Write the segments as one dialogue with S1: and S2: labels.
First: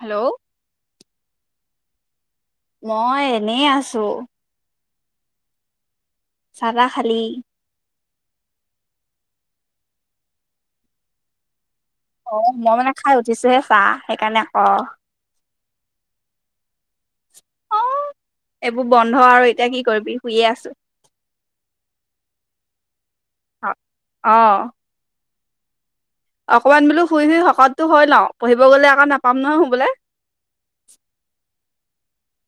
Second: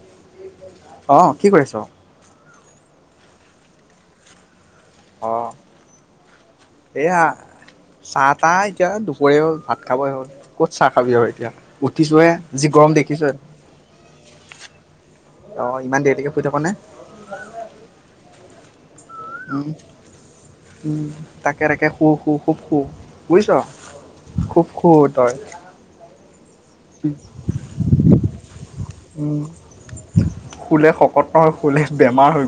S1: Hello
S2: অ কি কৰিছ।
S1: মই এনেই আছোঁ
S2: অ
S1: চাহ তাহ
S2: এয়া
S1: খালি
S2: চাহ তাহ এতিয়া দুপৰীয়াও ভাত খাবই হ'ল ক'ত চাহ খাবি আৰু এতিয়া উঠিছোহে
S1: অ
S2: যি
S1: মই
S2: গৰম
S1: মানে খাই
S2: দেখিছই
S1: উঠিছোহে চাহ সেইকাৰণে আকৌ।
S2: অ ইমান দেৰিলৈকে শুই থাক নে
S1: অ এইবোৰ বন্ধ আৰু
S2: উ
S1: এতিয়া কি কৰিবি শুইয়ে আছো
S2: উম তাকে তাকে খু খু খুব খু বুজিছ
S1: অ
S2: খুব খু তই
S1: অকমান বোলো শুই শুই শকতো হয় লও পঢ়িব গলে আকৌ নাপাম
S2: উম,
S1: নহয় শু বলে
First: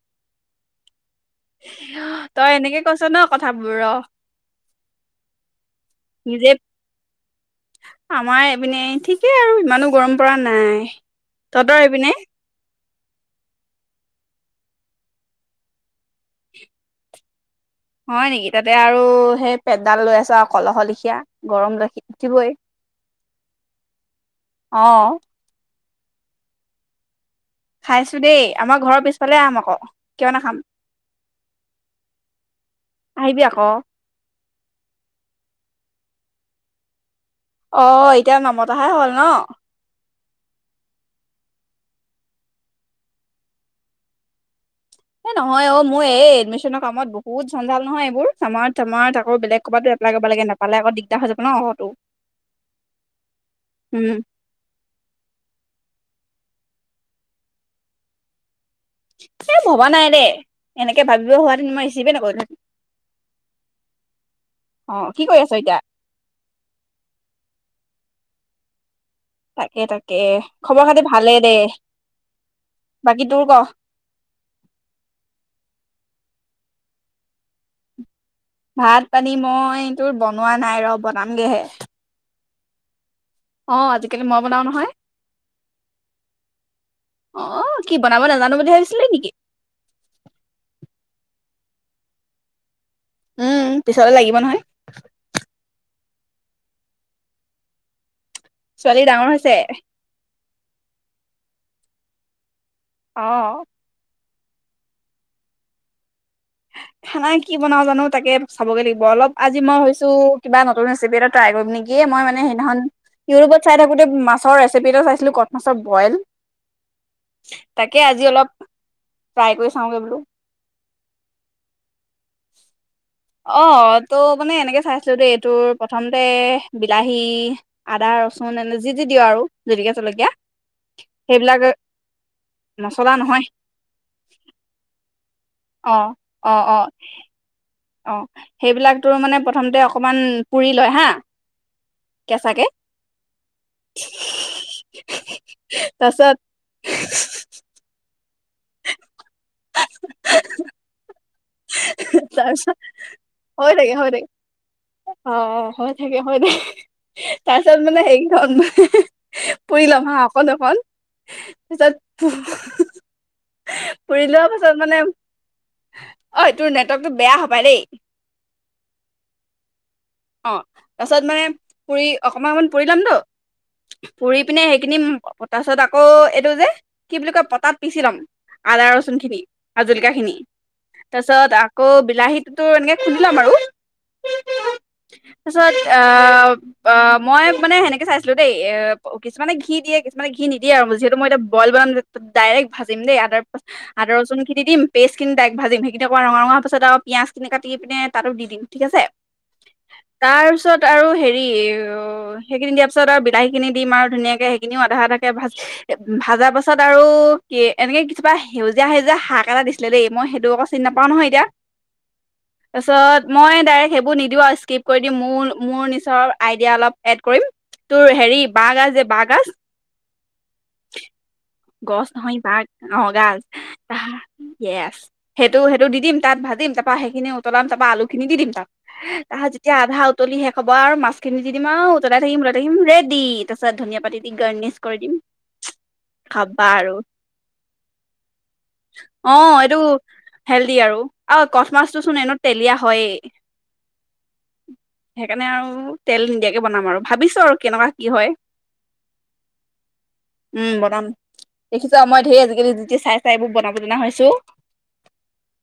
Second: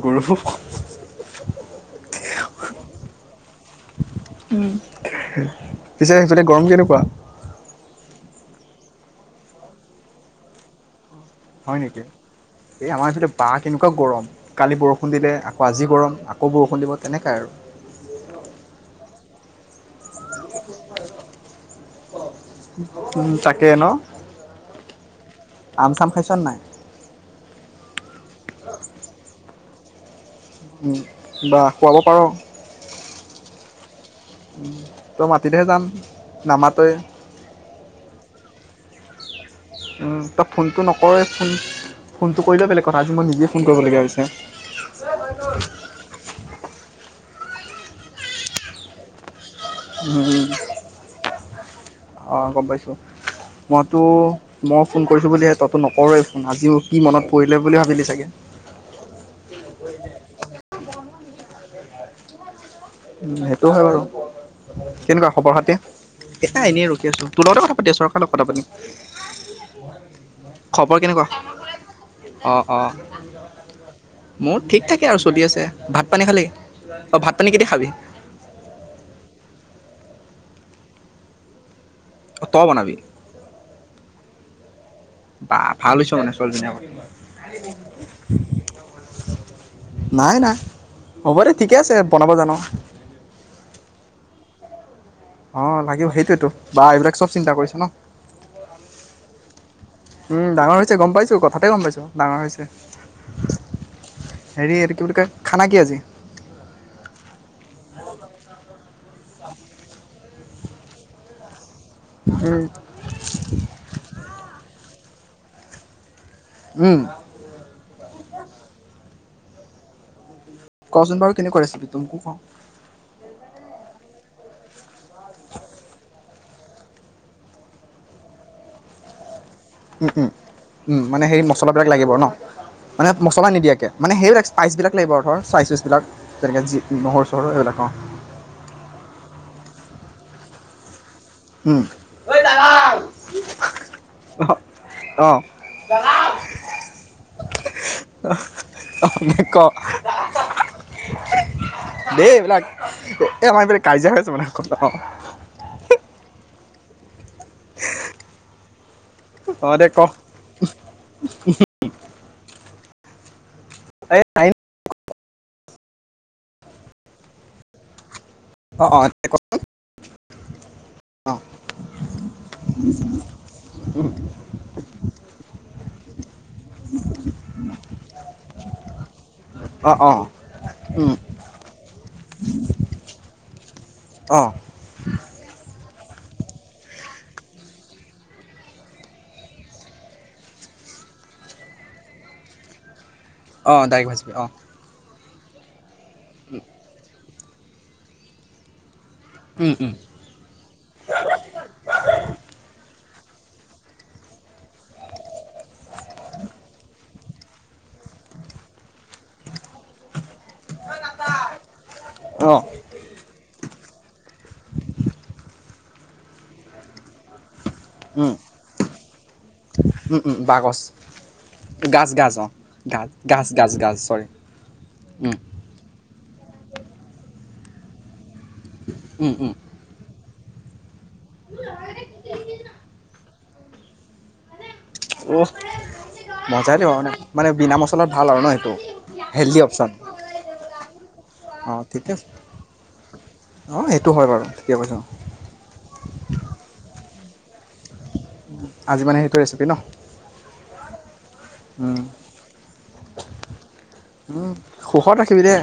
S2: গুৰো
S1: তই এনেকে কৈছ ন কথাবোৰ ৰ
S2: পিছে যতে
S1: নিজে
S2: গৰম কেনেকুৱা
S1: পিনে ঠিকেই আৰু ইমানো গৰম পৰা নাই
S2: হয়
S1: তহঁতৰ
S2: নেকি?
S1: এপিনে
S2: এই আমাৰ ইতে বাঁহ কেনেকুৱা গৰম কালি বৰষুণ দিলে আকৌ আজি গৰম আকৌ বৰষুণ দিব তেনেকাই আৰু
S1: হয় নেকি তাতে আৰু সেই পেটডাল লৈ আছো আৰু কলহ লিখীয়া গৰম লেখীয়া
S2: উ তাকে ন
S1: অঁ
S2: আমচাম খাইছো নে নাই
S1: খাইছো দেই আমাৰ ঘৰৰ পিছফালে আম আকৌ কিয় নাখাম
S2: বা খুৱাব পাৰোঁ
S1: আহিবি আকৌ।
S2: তই মাাটলেহে যাম নামাতই ।
S1: অ এতিয়া নামতাহাই হল ন
S2: তই ফোনটো নকৰে ফোন ফোনটো কৰিলেই বেলেগ কথা আজি মই নিজেই ফোন কৰিবলগীয়া হৈছে
S1: এ নহয় অ মোৰ এই এডমিশনৰ কামত বহুত বহুত চজাল নহয় এইবোৰ আমাৰ তমাৰ আকৌ বেলেগ ক'ৰবাতো এপ্লাই
S2: উ
S1: কৰিব লাগে নাপালে আকৌ দিগদাৰ হৈ যাব ন অহতো।
S2: অ গম পাইছো মইতো
S1: উম
S2: মই ফোন কৰিছো বুলিহ তইতো নকৰৱ আজিও কি মনত পৰিলে বুলি ভাবিলি চাগে
S1: এ ভবা নাই দেই এনেকে তে ভাবিব হোৱাে মই ৰেচিভ নকৰোহেঁ
S2: উ সেইটো হয় বাৰু
S1: অ কি
S2: কেনেকুৱা
S1: কৰি
S2: খবৰ
S1: আছ
S2: হাতে
S1: এতিয়া?
S2: এয়া এনেই ৰকি আছো তোৰ লগতে কথা পাতি আছ খ কথা পুনি
S1: তাকে তাকে
S2: খবৰ
S1: খাতি
S2: কেনেকুৱা
S1: ভালেই দে।
S2: অ অ
S1: বাকী তোৰ ক?
S2: মোৰ ঠিক থাকে আৰু চলি আছে ভাত ভাত পানী খালে অঁ ভাত পানী কেতিয়া খাবি
S1: ভাত পানী মই তোৰ বনোৱা নাই ৰ বনামগেহে
S2: ত' বনাবি
S1: অ আজিকালি মই বনাও নহয়
S2: বা ভালছো মানে ছোৱালীজন আ
S1: অ কি বনাব নাজানো বুলি ভাবিছিলি নেকি?
S2: নাই নাই হ'ব দেই ঠিকে আছে বনাব জানো
S1: উম পিছলে লাগিব নহয়
S2: অ লাগিব সেইটোয়েতো বা এইবিলাক চব চিন্তা কৰিছে ন
S1: ছোৱালী ডাঙৰ হৈছে
S2: ডাঙৰ হৈছে গম পাইছোঁ কথাতে গম পাইছোঁ ডাঙৰ হৈছে
S1: অ
S2: হেৰি কি বুলি কয় খানা কি আজি
S1: খানা কি বনাও জানো তাকে চাবগে লাগিব অলপ আজি মই হৈছো কিবা নতুন ৰেচিপি এটা ট্ৰাই কৰিম নেকি দিয়ে মই মানে
S2: উম
S1: সেইনাখন ইউটিউবত চাই থাকোতে মাছৰ ৰেচিপি এটা চাই আছিলো ক মাছৰ বইল
S2: উম
S1: তাকে আজি অলপ ট্ৰাই কৰি চাওঁগৈ বোলো
S2: কছোন বাৰু কেনেকুৱা ৰেচিপি তো কওঁ
S1: অ তো মানে এনেকে চাইছিলো দেই এইটোৰ প্ৰথমতে বিলাহী আদা ৰচুন এনে যি যি দিঅ আৰু জলকীয়া
S2: উম
S1: জলকীয়া
S2: উম মানে সেই
S1: সেইবিলাক
S2: মছলাবিলাক লাগিব ন মানে মছলা নিদিয়াকৈ মানে সেইবিলাক স্পাইচবিলাক লাগিব আৰু ধৰ চাইজ
S1: অ
S2: চুইচবিলাক
S1: অ
S2: যেনেকৈ
S1: অ
S2: যি নহৰু চহৰু এইবিলাক অ
S1: অ সেইবিলাক তো মানে প্ৰথমতে অকমান পুৰি লয় হা
S2: উম
S1: কেঁচাকে
S2: আহ আহ
S1: তাৰপিছত
S2: অ ক দেই এইবিলাক
S1: তাৰপিছত
S2: এ আমাৰ
S1: হৈ
S2: পিনে
S1: থাকে
S2: কাজিয়া হৈ
S1: থাকে
S2: আছে মানে গম নাপাওঁ
S1: গে তাৰ পিছত মানে হেৰিখন মানে
S2: অ'
S1: পুৰি
S2: দে ক
S1: ল'ম হাঁ অকন অকন তাৰপিছত হু হু
S2: এই
S1: পুৰি লোৱা পাছত মানে । হয় অ তোৰ নেটৱৰ্কতটো বেয়া হপায় দেই ।
S2: অ অ কওকচোন
S1: অ তাৰপিছত মানে পুৰি অকমান অকমান পুৰিলাম তু পুৰি পিনে সেইখিনি ত তাৰ পাছত আকৌ এইটো যে কি বুলি কয় পটাত পিচি ল'ম আদা ৰচুন খিনি
S2: অ' অ'
S1: জলকীয়া
S2: অ'
S1: খিনি
S2: উম
S1: তাৰপিছত আকৌ বিলাহীটোতো এনেকে খুন্দি লম আৰু
S2: অ'
S1: তাৰ পিছত আহ অ মই মানে সেনেকে চাইছিলো দেই এ কিছুমানে ঘি দিয়ে কিছুমানে ঘি নিদিয়ে আৰু যিহেতু মই এতিয়া বইল বনাম ডাইৰেক্ট ভাজিম দেই তাৰ পছত
S2: অ ডাইৰেক্ট
S1: আদা
S2: ভাজিবি
S1: ৰচুন
S2: অ
S1: খিনি দিম পেষ্ট । কিন দাইক ভাজিম সে তাৰপৰা ৰঙা ৰঙৰ পিছত আৰু পিয়াজ কিনি কাটি পিনে তাতো দি দিম ঠিক আছে
S2: উম উম
S1: তাৰ পিছত আৰু হেৰি অ সেইখিনি দিয়া ত পিছত আৰু বিলাহী খিনি দিম আৰু ধুনীয়াকে সেইখিনিও আধা আধাকে ভাজ ভাজা পাছত আৰু কি এনেকে কছিবা সেউজীয়া সেউজীয়া শাক এটা দিছিলে দেই মই ত আকৌ চিনি নাপাও নহয় এতিয়া
S2: অ
S1: তাৰপিছত মই ডাইক সেইবোৰ নি দিওঁ আৰু স্কিপ কৰি দি মোৰ মোৰ নিচৰ আইডিয়া অলপ এড কৰিম তোৰ
S2: উম
S1: হেৰি বাঁহগাজ যে বাঁহগাজ
S2: উম উম বাকচ
S1: গছ
S2: গাজ গাজ
S1: নহয়
S2: অ
S1: বা
S2: গাজ
S1: নহগাজ
S2: গাজ গাজ গাজ
S1: আ
S2: চৰি
S1: ইয়েছ
S2: উম
S1: সেইটো সেইটো দি দিম তাত ভাজিম তাৰাপা সেইখিনি উতলাম তাৰাপা আলুখিনি দি দিম তাত।
S2: উম
S1: টাৰপা
S2: উম
S1: যেতিয়া আধা । উতলি শেষ হ'ব আৰু মাছখিনি দি দিম আও উতলাই থাকিম উতলাই থাকিম ৰেডি তাৰপিছত ধনিয়া পাত দি গাৰ্নি। দিম
S2: অহ
S1: খাবা
S2: মজাই দিব
S1: আৰু
S2: মানে মানে বিনা মছলাত ভাল আৰু ন সেইটো
S1: অ
S2: হেল্ডি
S1: এইটো
S2: অপচন
S1: হেলডি আৰু আৰু কঠ
S2: অ
S1: মাছটো
S2: ঠিকে
S1: চোন এ তেলীয়া হয়েই
S2: টো হয় বাৰু ঠিকে কৈছ অঁ
S1: সেইকাৰণে আৰু তেল নিদিয়াকে বনাম আৰু ভাবিছো আৰু কেনেকুৱা কি হয়।
S2: আজি মানে সেইটো ৰেচিপি ন।
S1: উম বনাম। দেখিছ
S2: উম
S1: মই ধেই আজি কালি চাই চাই এইবোৰ বনাব জনা হৈছো।
S2: উম সুখত ৰাখিবি দেই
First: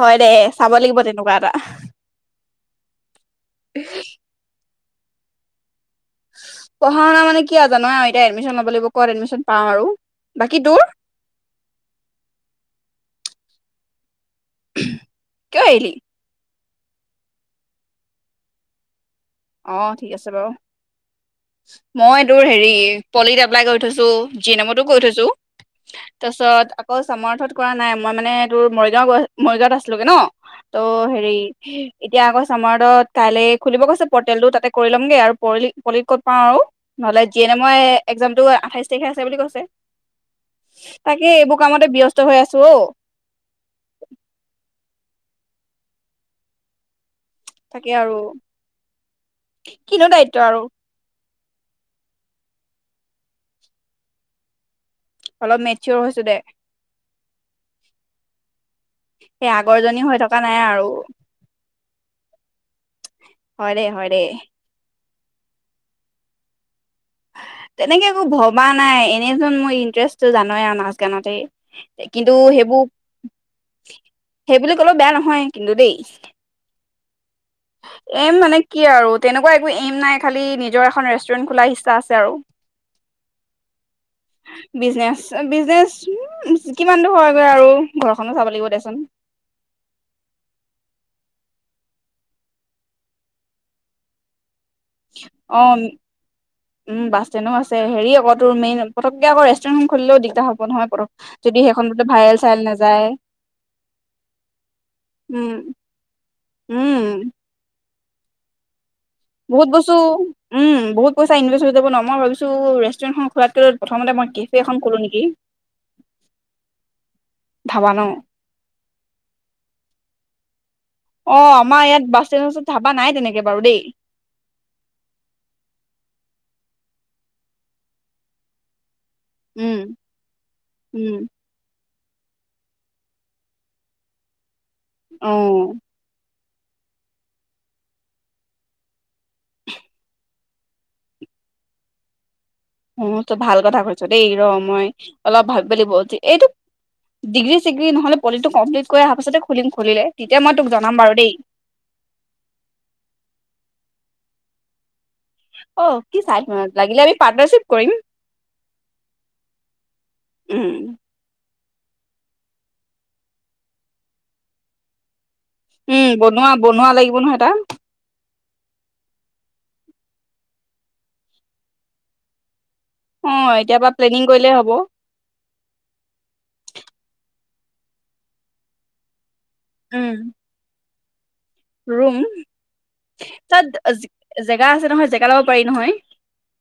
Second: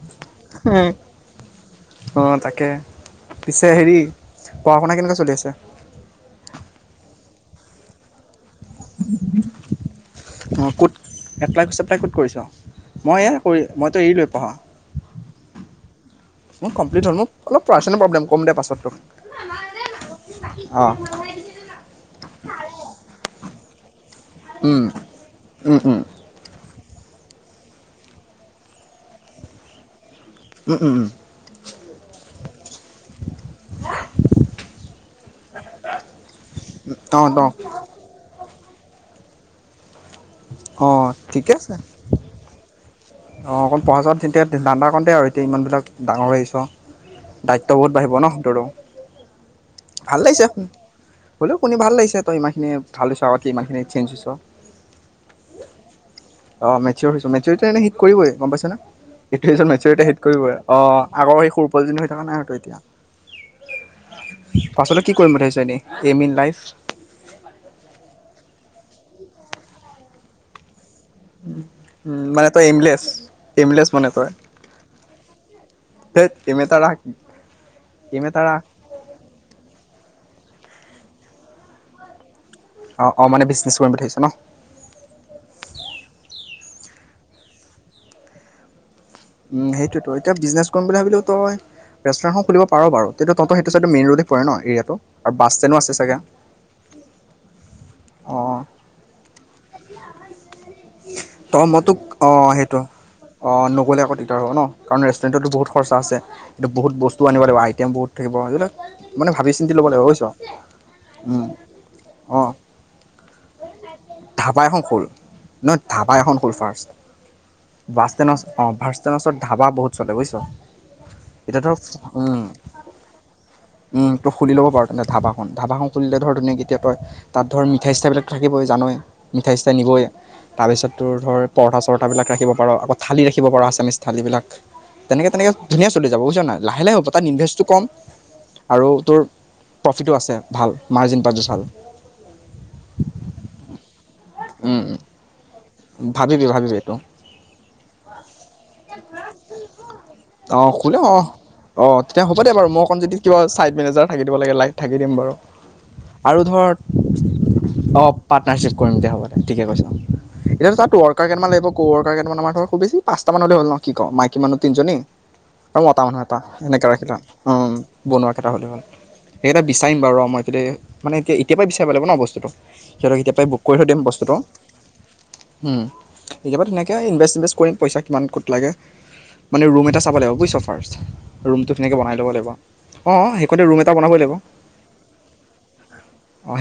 S1: হয় দে চাব লাগিব তেনেকুৱা এটা।
S2: অ তাকে পিছে হেৰি। পঢ়া শুনা কেনেকুৱৈ চলি আছে?
S1: পঢ়া শুনা মানে কি আ জানয় আ এতিয়া এডমিশ্যন ল'ব লাগিব ক'ত এডমিশ্যন পাওঁ আৰু। বাকী
S2: অঁ
S1: তোৰ
S2: ক'ত এপ্লাই কৰিছোঁ এপ্লাই ক'ত কৰিছোঁ মই এই। হয় মই এৰিলোৱৈ। ৱাহ।
S1: কিয় এৰিলি?
S2: মোৰ কমপিলিত হ'ল মোক অলপ পাৰ্চনেল প্ৰবলেম কম দে পাছত তোক।
S1: অ ঠিক আছে বাৰু
S2: অ
S1: মই। তোৰ হেৰি, পলিত এপ্লাই কৰি থৈছো। জিয়ে নামতো
S2: উম
S1: কৈ থৈছো
S2: উম উম
S1: তাৰপিছত। অ' চমৰ আৰ্থত কৰা নাই মই মানে তোৰ মৰিগাঁও, মৰিগাঁৱত আছিলোগে ন।
S2: উম উম উম
S1: ত' হেৰি। এতিয়া আকৌ চামাৰডত কাইলৈ খুলিব কৈছে। পৰ্টেলটো তাতে কৰি ল'মগে আৰু পল পলিত ক'ত পাওঁ আৰু। নহলে
S2: অ ত
S1: জিয়ে নেমই একজাম টো। আঠাইছ তাৰিখে আছে বুলি কৈছে।
S2: অ
S1: তাকে এইবোৰ কামতে ব্যস্ত হৈ আছো অ।
S2: অঁ অকণ পঢ়া চাত তেয়া ধান্দা কণতেই আৰু এতিয়া ইমানবিলাক ডাঙৰ হৈ আহিছ। দায়িত্ব
S1: তাকে
S2: বহুত
S1: আৰু
S2: বাঢ়িব ন, তহতো
S1: কিনো
S2: ভাল
S1: দায়িত্ব
S2: লাগিছে।
S1: আৰু
S2: হ'লেও কোনে ভাল লাগিছে তই ইমানখিনি ভাল হৈছ আগতে ইমানখিনি চেঞ্জছ হৈছ।
S1: অলপ মেচিয়ৰ হৈছো দে।
S2: চিয়ৰ হৈছোঁ মেচিয়ৰ টো এনেই সি । কৰিবই গম পাইছনে নাই?
S1: সেই
S2: এইটোৱে চোন
S1: আগৰজনী
S2: মেচিয়ৰতে
S1: হৈ
S2: থেদ
S1: থকা
S2: কৰিবই
S1: নাই
S2: অ
S1: আৰু
S2: আগৰ সেই সৰু পোৱালি জনী হৈ থকা নাই ত এতিয়া,
S1: হয় দেই হয় দেই
S2: পাছলৈ । কি কৰিম পঠাইছা এনেই, এইম ইন লাইফ।
S1: তেনেকে একো ভবা নাই এনে চোন মোৰ ইন্টাৰেষ্টটো জানোৱেই আৰু নাচ গানতেই।
S2: উম
S1: কিন্তু
S2: মানে তই
S1: সেইবোৰ
S2: এইমলেছ এইমলেছ মানে তই
S1: সেইবুলি কলেও বেয়া নহয় কিন্তু দেই।
S2: ধেত এইম এটা ৰাখ এইম
S1: এম
S2: এটা
S1: মানে
S2: ৰাখ
S1: কি আৰু তেনেকুৱা একো এম নাই। খালি নিজৰ এখন ৰেষ্টুৰেণ্ট খোলাৰ ইচ্ছা আছে আৰু।
S2: অঁ অঁ মানে বিজনেছ কৰিম পঠিছে ন।
S1: উম কিমান দূৰ হয়গৈ আৰু ঘৰখনো চাব লাগিব দেচোন।
S2: উম সেইটো‌ৱৈত এতিয়া বিজনেছ কৰিম বুলি ভাবিলো তই ৰেষ্টুৰেট খন খুলিব পাৰ বাৰু কিন্তু তহঁত সেইটো চাইত মেইন ৰোডত পৰে। ন এৰিয়াটো আৰু বাছ
S1: অ
S2: ষ্টেণ্ডো আছে চাগে
S1: উম বাছ ষ্টেণ্ডো আছে হেৰি আকৌ তোৰ
S2: অঁ
S1: মেইন পটককে আকৌ ৰেষ্টুৰেণ্টখন খুলিলেও দিগদাৰ হ'ব নহয় পক যদি
S2: তই মই
S1: সেইখন
S2: তোক
S1: বোলে ভাইল
S2: অঁ
S1: চাইল
S2: সেইটো
S1: নাযায়
S2: অঁ নগ'লে আকৌ ন কাৰণ ৰেষ্টুৰেণ্টত বহু
S1: উম
S2: খৰচা আছে এইন্ত বু বস্তু
S1: উম
S2: আনিব লাগিব আহ এতিয়াম বহুত থাকিব য এইিবিলাক
S1: বহুত বস্তু উম বহুত পইচা
S2: উম
S1: ইনভেষ্ট হৈ যাব ন মই ভাবিছো
S2: অঁ
S1: ৰেষ্টুৰেন্টখন খোলাতকৈ প্ৰথমতে মই
S2: ধাবা
S1: কেফে এখন কলো
S2: খোল
S1: নেকি
S2: নহয় ধাবা এখন খোল ফাৰ্ষ্ট
S1: ধাবা ন
S2: হাবা বহুত চলে বুজিছ
S1: অ
S2: এতিয়া ধৰ
S1: আমাৰ ইয়াত বাছ
S2: উম
S1: ষ্টেণ্ডৰ ওচৰত ধাবা নাই তেনেকে বাৰু দেই
S2: উম ত খুলি ল'ব পাৰ তেনে ধাবাখনন ধাবাখন খুলিলে ধৰ ধুন এতিয়া তই তাত ধৰ মিঠাই চিঠাইবিলাক থাকিবই জানই। মিঠাই চিঠাই
S1: উম
S2: নিবই। তাৰপিছত, তোৰ
S1: উম
S2: ধৰ পৰঠা পৰঠাবিলাক ৰাখিব পাৰ। আকৌ, থালি ৰাখিব পাৰ আছামিছ। থালিবিলাক তেনেকে
S1: অ
S2: তেনেকে ধুনীয়া চলি যাব বুজিছ নাই। লাহে লাহে হ'ব। তাত ইনভেষ্টটো কম আৰু তোৰ প্ৰফিটো আছে ভাল। [unintelligible]
S1: অ'! তই ভাল কথা কৈছ দেই! ৰ' মই অলপ ভাল এই
S2: ভাবিবি ভাবিবি এইটো
S1: ডিগ্ৰী চিগ্ৰী নহ'লে, পলিটো কমপ্লিট কৰি অহা পাছতে খুলিম খুলিলে, তেতিয়া মই
S2: অঁ
S1: তোক
S2: খোলে
S1: জনাম বাৰু
S2: অঁ
S1: দেই।
S2: অঁ তেতিয়া হ'ব দে বাৰু মই অকণ যদি কিবা ছাইড [unintelligible] দিম বাৰু
S1: অ কি চাৰে
S2: আৰু
S1: তিন মানত
S2: ধৰ
S1: লাগিলে আমি পাৰ্টনাৰশ্বিপ কৰিম
S2: অ'! পাৰ্টনাৰশ্বিপ কৰিম তেতিয়া হ'ব দে ঠিকে কৈছ। এতিয়া
S1: উম
S2: তাত ৱৰ্কৰ কেনে [unintelligible] পাঁচটা মানহ'লে হল ন'। কি ক'! মাইকী মানুহ তিনজনী। আৰু মতা
S1: উম
S2: মানুহ এটা,
S1: বনোৱা
S2: এনেকা
S1: বনোৱা
S2: ৰাখিলে
S1: লাগিব নহয় এটা
S2: উম! বনোৱা কেইটা হ'লে হ'ল। এটা বিচাৰিম বাৰু ৰ'। মই মানে, এতিয়াৰ পৰাই বিচাৰিব লাগিব ন' বস্তুটো। সিহঁতক এতিয়াৰ পৰাই
S1: অ'!
S2: বুক কৰি
S1: এতিয়া
S2: থৈ
S1: পৰা
S2: দিম
S1: প্লেনিং
S2: বস্তুটো
S1: কৰিলেই হ'ব।
S2: উম! কেতিয়াবা তেনেকে ইনভেষ্ট চিনভেষ্ট কৰিম পইচা কিমান, ক'ত লাগে। মানে ৰুম এটা চাব
S1: উম
S2: লাগিব বুইছ ফাৰ্ষ্ট। ৰুমটো বনাই
S1: ৰুম
S2: ল'ব লাগিব। অ'! সেই
S1: তাত
S2: ৰুম এটা বনাব লাগিব। অ'!
S1: জেগা আছে নহয় জেগা ল'ব পাৰি নহয়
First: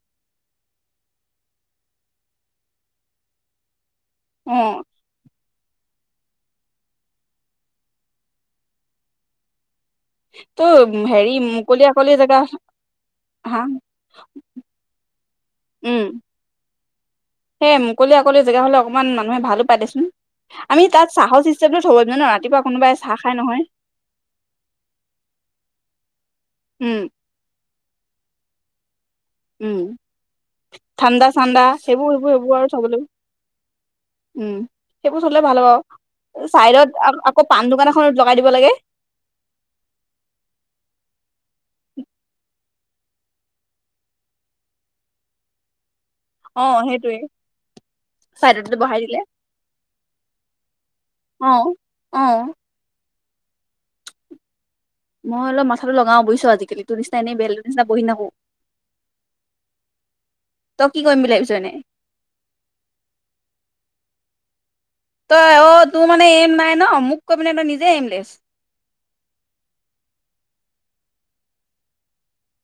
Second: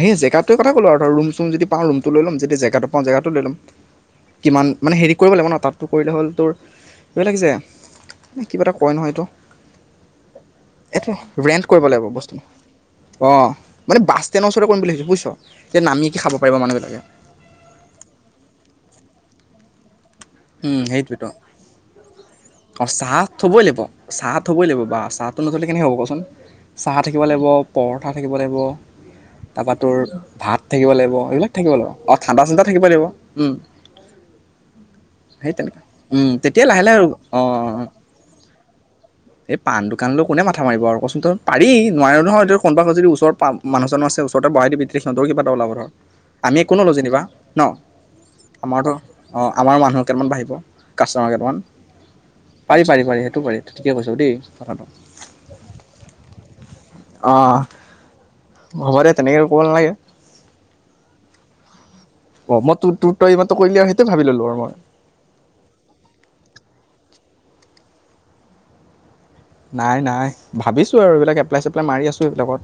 S2: সেই জেগাটোৰ কথা ক'লো আৰু ৰুম চোম যদি পাওঁ, ৰুমটো লয় ল'ম যদি জেগাটো পাওঁ, জেগাটো লয় ল'ম।
S1: অ
S2: কিমান মানে, হেৰি কৰিব লাগিব ন' তাত। কৰিলে হ'ল তোৰ! এইবিলাক যে কিবা এটা কয় নহয় এইটো।
S1: ত' হেৰি
S2: এইটো ৰেন্ট
S1: মুকলি
S2: কৰিব লাগিব
S1: আকলি জেগা
S2: বস্তুটো। অ'!
S1: হা
S2: মানে, বাছ ষ্টেণ্ডৰ ওচৰতে কৰিম বুলি ভাবিছোঁ বুজিছ। তেতিয়া
S1: উম
S2: নামিয়ে কি খাব পাৰিব মানুহবিলাকে।
S1: সেই মুকলি আকলি জেগা হ'লে অকমান মানুহে ভালো পায় দেচোন।
S2: উম,
S1: আমি তাত
S2: সেইটোতো।
S1: চাহৰ চিষ্টেমটো থব লাগিব ন ৰাতিপুৱা
S2: অ'!
S1: কোনোবাই
S2: চাহ
S1: খাই
S2: থবই
S1: নহয়
S2: লাগিব চাহ থবই লাগিব বা চাহটো নথলে কেনেকৈ হ'ব কচোন চাহ
S1: উম
S2: থাকিব লাগিব। পৰঠা থাকিব লাগিব। তাৰাপা
S1: উম
S2: তোৰ ভাত থাকিব লাগিব,
S1: ঠাণ্ডা
S2: এইবিলাক
S1: চাণ্ডা
S2: থাকিব লাগিব।
S1: সেইবোৰ
S2: অ'!
S1: সেইবোৰ
S2: ঠাণ্ডা
S1: সেইবোৰ
S2: চাণ্ডা
S1: আৰু
S2: থাকিব
S1: থব
S2: লাগিব। উম!
S1: উম সেইবোৰ থলে
S2: সেই
S1: ভাল
S2: তেতিয়া
S1: হ'ব
S2: উ, তেতিয়াই লাহে
S1: চাইডত
S2: লাহে আৰু
S1: আকৌ পাণ
S2: অ'!
S1: দোকান এখন লগাই দিব লাগে
S2: এই পাণ দোকানলৈ কোনে মাথা মাৰিব আৰু কচোন ত পাৰি নোৱাৰ নহয়। কোনবা এখন যদি ওচৰ মানুহ আছে ওচৰ বহায় দিবি সিহঁতৰ কিবা ওলাব ধৰ। আমি
S1: অ
S2: একো নলওঁ
S1: সেইটোৱে
S2: যেনিবা ন'?
S1: চাইডতে
S2: আমাৰতো
S1: বহাই দিলে
S2: অ'! আমাৰ মানুহ বাঢ়িব কাষ্টমাৰ
S1: অ
S2: কেইটামান
S1: অ
S2: [unintelligible] সেইটো পাৰি, সেইটো পাৰি ঠিকে কৈছ দেই। কথাটো
S1: মই অলপ মাথাটো লগাওঁ বুজিছ আজিকালি। তোৰ নিচিনা
S2: অ
S1: এনেই বেল নিচিনা বহি নাথাকোঁ,
S2: হ'ব দে তেনেকে ক'ব নালাগে
S1: তই কি কৰিম বুলি ভাবিছ এনে?
S2: অ মই তোৰ তোৰ তই ই কৰিলি আও সেইটোয়ে ভাবি ললো আৰু মই
S1: তই অ তোৰ মানে এম নাই ন মোক কৈ পিনে তই নিজে এম লৈচ
S2: নাই নাই ভাবিছোঁ আৰু এইবিলাক এপ্লাই চপ্লাই মাৰি আছোঁ, এইবিলাকত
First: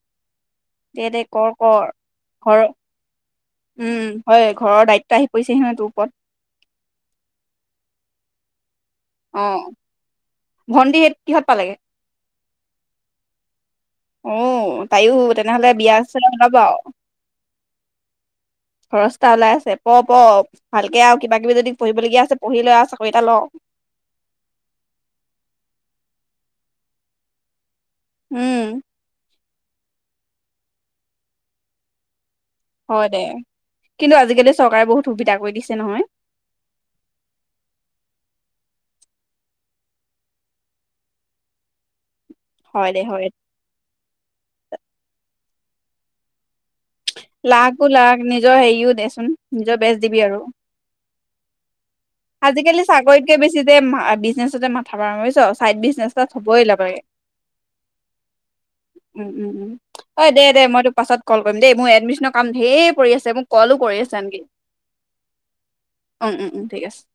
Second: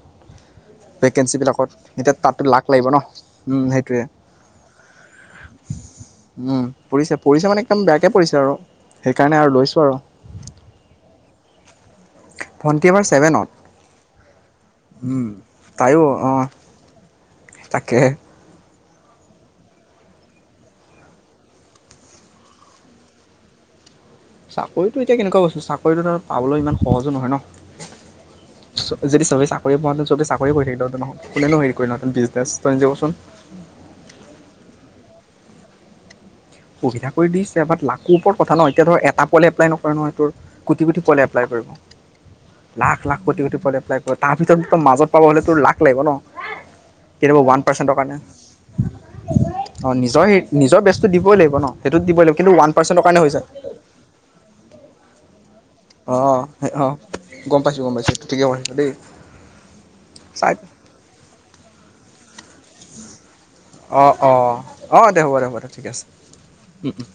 S1: দে দে
S2: ভকেঞ্চি
S1: কৰ
S2: বিলাকত
S1: কৰ
S2: এতিয়া তাতো
S1: ঘৰৰ
S2: লাক লাগিব ন। উম সেইটোৱে,
S1: হয় ঘৰৰ দায়িত্ব আহি পৰিছেহি নহয় তোৰ ওপৰত
S2: উম, পৰিছে পৰিছে মানে একদম বেয়াকে পৰিছে আৰু সেইকাৰণে
S1: অ
S2: আৰু লৈছোঁ আৰু
S1: ভণ্টি কিহত পালেগে?
S2: ভণ্টি এইবাৰ ছেভেনত।
S1: আহ তাইও,
S2: উম
S1: তেনেহলে বিয়া
S2: তাইও
S1: চিয়া
S2: অ
S1: ওলাব আও।
S2: তাকে
S1: খৰচটা ওলাই আছে, প প ভালকে আৰু কিবা কিবি যদি পঢ়িবলগীয়া আছে পঢ়ি লৈ আৰু চাকৰি এটা লওঁ।
S2: চাকৰিতটো এতিয়া কেনেকুৱা বস্তু চাকৰিটো পাবলৈ ইমান সহজো নহয় ন
S1: উম
S2: যদি চবেই চাক চাকৰি পোৱা হেতেন চবেই চাকৰি কৰি থাকিলে দহ দহ নহ কোনে হেৰি কৰি নতুন বিজ
S1: হয় দে কিন্তু আজিকালি চৰকাৰে বহুত সুবিধা কৰি দিছ নহয়।
S2: সুবিধা কৰি দিছে বাট লাকৰ ওপৰত কথা ন। এতিয়া ধৰ এটা পোৱালিয়ে এপ্লাই নকৰে নহয়, কোটি কোটি পোৱালিয়ে এপ্লাই কৰিব।
S1: হয় দে
S2: লাখ
S1: হয়
S2: লাখ কোটি কোটি পোৱালিয়ে এপ্লাই কৰে, তাৰ ভিতৰত ত মাজত পাব হ'লে তোৰ লাক লাগিব ন কেতিয়াবা ওৱান
S1: লাকো
S2: পাৰ্চেণ্টৰ কাৰণে
S1: লাক, নিজৰ হেৰিও দেচোন নিজৰ বেজ দিবি আৰু।
S2: দিব লাগ। ব ন সেইটোত দিবই লাগিব কিন্তু ওৱান
S1: আজিকালি
S2: পাৰ্চেণ্টৰ কাৰণে হৈ
S1: চাকৰিতকে
S2: যায়
S1: বেছি যে বিজনে মাথা বুজিছ চাইট বিজনেছ
S2: অ
S1: টা থবই
S2: অ
S1: লাগে।
S2: গম পাইছোঁ গম পাইছোঁ ঠিকে কৈছ দেই
S1: উম উম উম, দে
S2: চাই
S1: দে মই তোক পাছত কল কৰিম দেই মোৰ এডমিছনৰ কাম ধেৰ পৰি আছে মোক
S2: অ অ অ দে হ'ব দে হ'ব দে ঠিক আছে
S1: উম ঠিক
S2: উম উম
S1: আছে
S2: উম